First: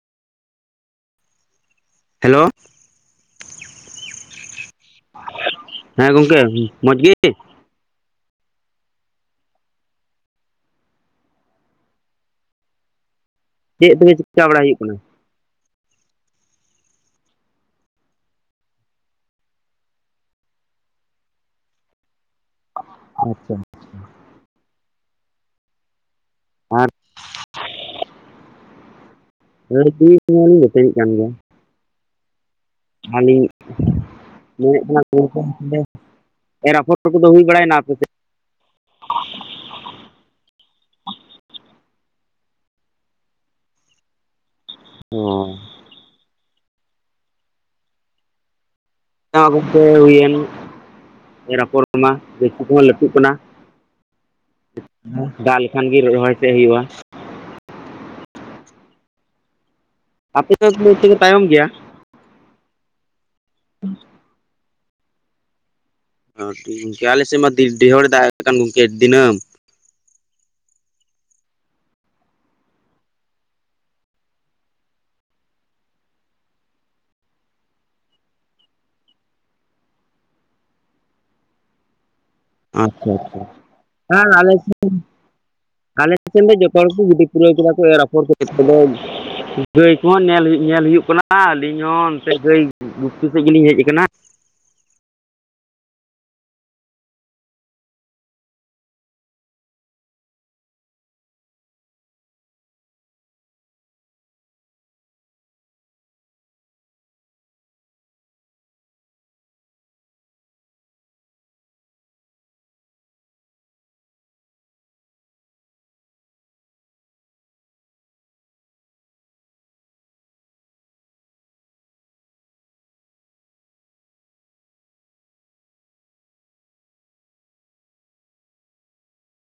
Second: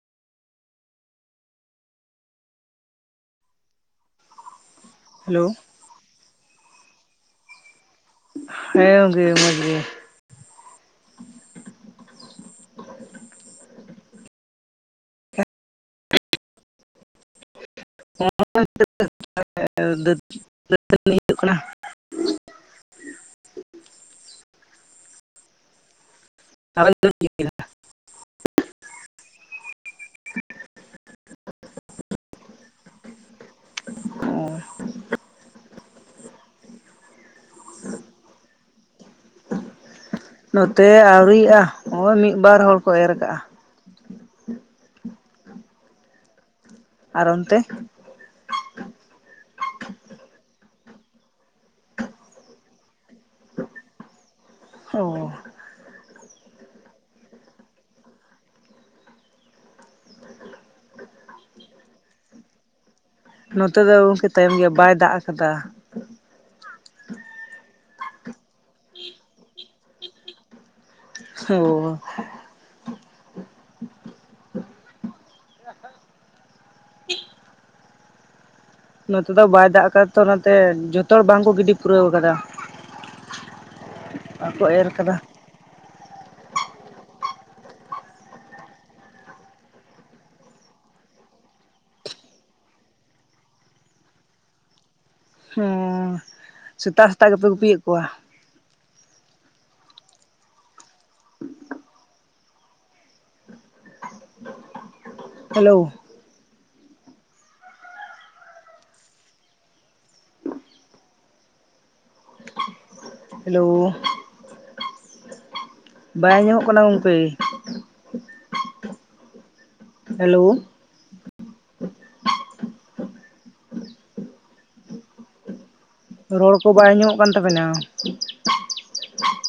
Hello hello ᱦᱮᱸ ᱜᱚᱝᱠᱮ ᱢᱚᱡᱽ ᱜᱮ? ᱦᱮᱸ ᱜᱚᱝᱠᱮ ᱢᱚᱡᱽ ᱜᱮ ᱪᱮᱫ ᱛᱚᱵᱮ ᱪᱤᱜᱠᱟ ᱵᱟᱲᱟ ᱦᱩᱭᱩᱜ ᱠᱟᱱᱟ? [inaudible] ᱟᱪᱪᱷᱟ ᱟᱨ [inaudible] [unintelligible] ᱠᱟᱱ ᱜᱤᱭᱟ ᱟᱞᱤᱝ ᱢᱮᱱᱮᱫ ᱛᱟᱦᱮᱱᱟ ᱠᱟᱱᱟ ᱜᱚᱝᱠᱮ ᱛᱟᱦᱞᱮ ᱮᱨ ᱟᱯᱷᱚᱨ ᱠᱚᱫᱚ ᱦᱩᱭ ᱵᱟᱲᱟᱭᱱᱟ ᱟᱯᱮᱥᱮᱜ? ᱱᱚᱛᱮ ᱟᱹᱣᱨᱨᱤᱜᱼᱟ ᱱᱚᱜ-ᱚᱭ ᱢᱤᱫ ᱵᱟᱨ ᱦᱚᱲ ᱠᱚ ᱮᱨ ᱠᱟᱜᱼᱟ ᱾ ᱚ ᱟᱨ ᱚᱱᱛᱮ? ᱟᱸ ᱜᱚᱢᱠᱮ ᱦᱩᱭᱮᱱ ᱮᱨ ᱟᱯᱷᱚᱨ ᱢᱟ [unintelligible] ᱠᱚᱦᱚᱸ ᱞᱟᱹᱴᱩᱜ ᱠᱟᱱᱟ ᱚ ᱾ ᱫᱟᱜ ᱞᱮᱠᱷᱟᱱ ᱜᱮ ᱨᱚᱦᱚᱭ ᱥᱮᱜ ᱦᱳᱭᱳᱜᱼᱟ ᱾ ᱟᱯᱮ ᱫᱚ ᱛᱟᱦᱞᱮᱯᱮ ᱛᱟᱭᱚᱢ ᱜᱮᱭᱟ? ᱱᱚᱛᱮ ᱫᱚ ᱜᱚᱝᱠᱮ ᱛᱟᱭᱚᱢ ᱜᱮᱭᱟ ᱵᱟᱭ ᱫᱟᱜ ᱠᱟᱫᱟ ᱾ ᱚ ᱴᱷᱤᱠ ᱠᱮ ᱟᱞᱮ ᱥᱮᱫᱜ ᱢᱟ ᱰᱤ-ᱰᱤᱦᱚᱲ ᱫᱟᱜ ᱠᱟᱱ ᱜᱚᱝᱠᱮ ᱫᱤᱱᱟᱹᱢ ᱾ ᱚ ᱱᱚᱛᱮ ᱫᱚ ᱵᱟᱭ ᱫᱟᱜ ᱟᱠᱟᱫᱟ ᱛᱚ ᱱᱚᱛᱮ ᱡᱷᱚᱛᱚ ᱦᱚᱲ ᱵᱟᱝ ᱠᱚ ᱜᱤᱰᱤ ᱯᱩᱨᱟᱹᱣ ᱠᱟᱫᱟ ᱾ ᱟᱪᱪᱷᱟ ᱟᱪᱪᱷᱟ ᱦᱮᱸ ᱟᱞᱮ ᱵᱟᱠᱚ ᱮᱨ ᱥᱮᱱ ᱟᱠᱟᱫᱟ ᱟᱞᱮ ᱥᱮᱱ ᱫᱚ ᱡᱚᱛᱚ ᱦᱚᱲ ᱜᱮ ᱠᱚ ᱜᱤᱰᱤ ᱯᱩᱨᱟᱹᱣ ᱠᱮᱫᱟ ᱠᱚ ᱮᱨ ᱟᱯᱷᱚᱨ [inaudible] ᱜᱟᱹᱭ ᱠᱚᱦᱚᱸ ᱱᱮᱞ-ᱧᱮᱞ ᱦᱩᱭᱩᱜ ᱠᱟᱱᱟ ᱟᱹᱞᱤᱧ ᱦᱚᱸ ᱱᱚᱱᱛᱮ ᱜᱟᱹᱭ ᱰᱩᱯᱠᱟᱹ ᱥᱮᱫ ᱜᱮᱞᱤᱧ ᱦᱮᱡ ᱟᱠᱟᱱᱟ ᱦᱮᱸ ᱥᱮᱛᱟᱜ ᱥᱮᱛᱟᱜ ᱜᱮᱯᱮ ᱜᱩᱯᱤᱭᱮᱫ ᱠᱚᱣᱟ? ᱦᱮᱞᱳ ᱦᱮᱞᱳ ᱵᱟᱭ ᱟᱡᱚᱢᱚᱜ ᱠᱟᱱᱟ ᱜᱚᱢᱠᱮ ᱦᱮᱞᱳ ᱨᱚᱲ ᱠᱚ ᱵᱟᱭ ᱟᱡᱚᱢᱚᱜ ᱠᱟᱱ ᱛᱟᱵᱮᱱᱟ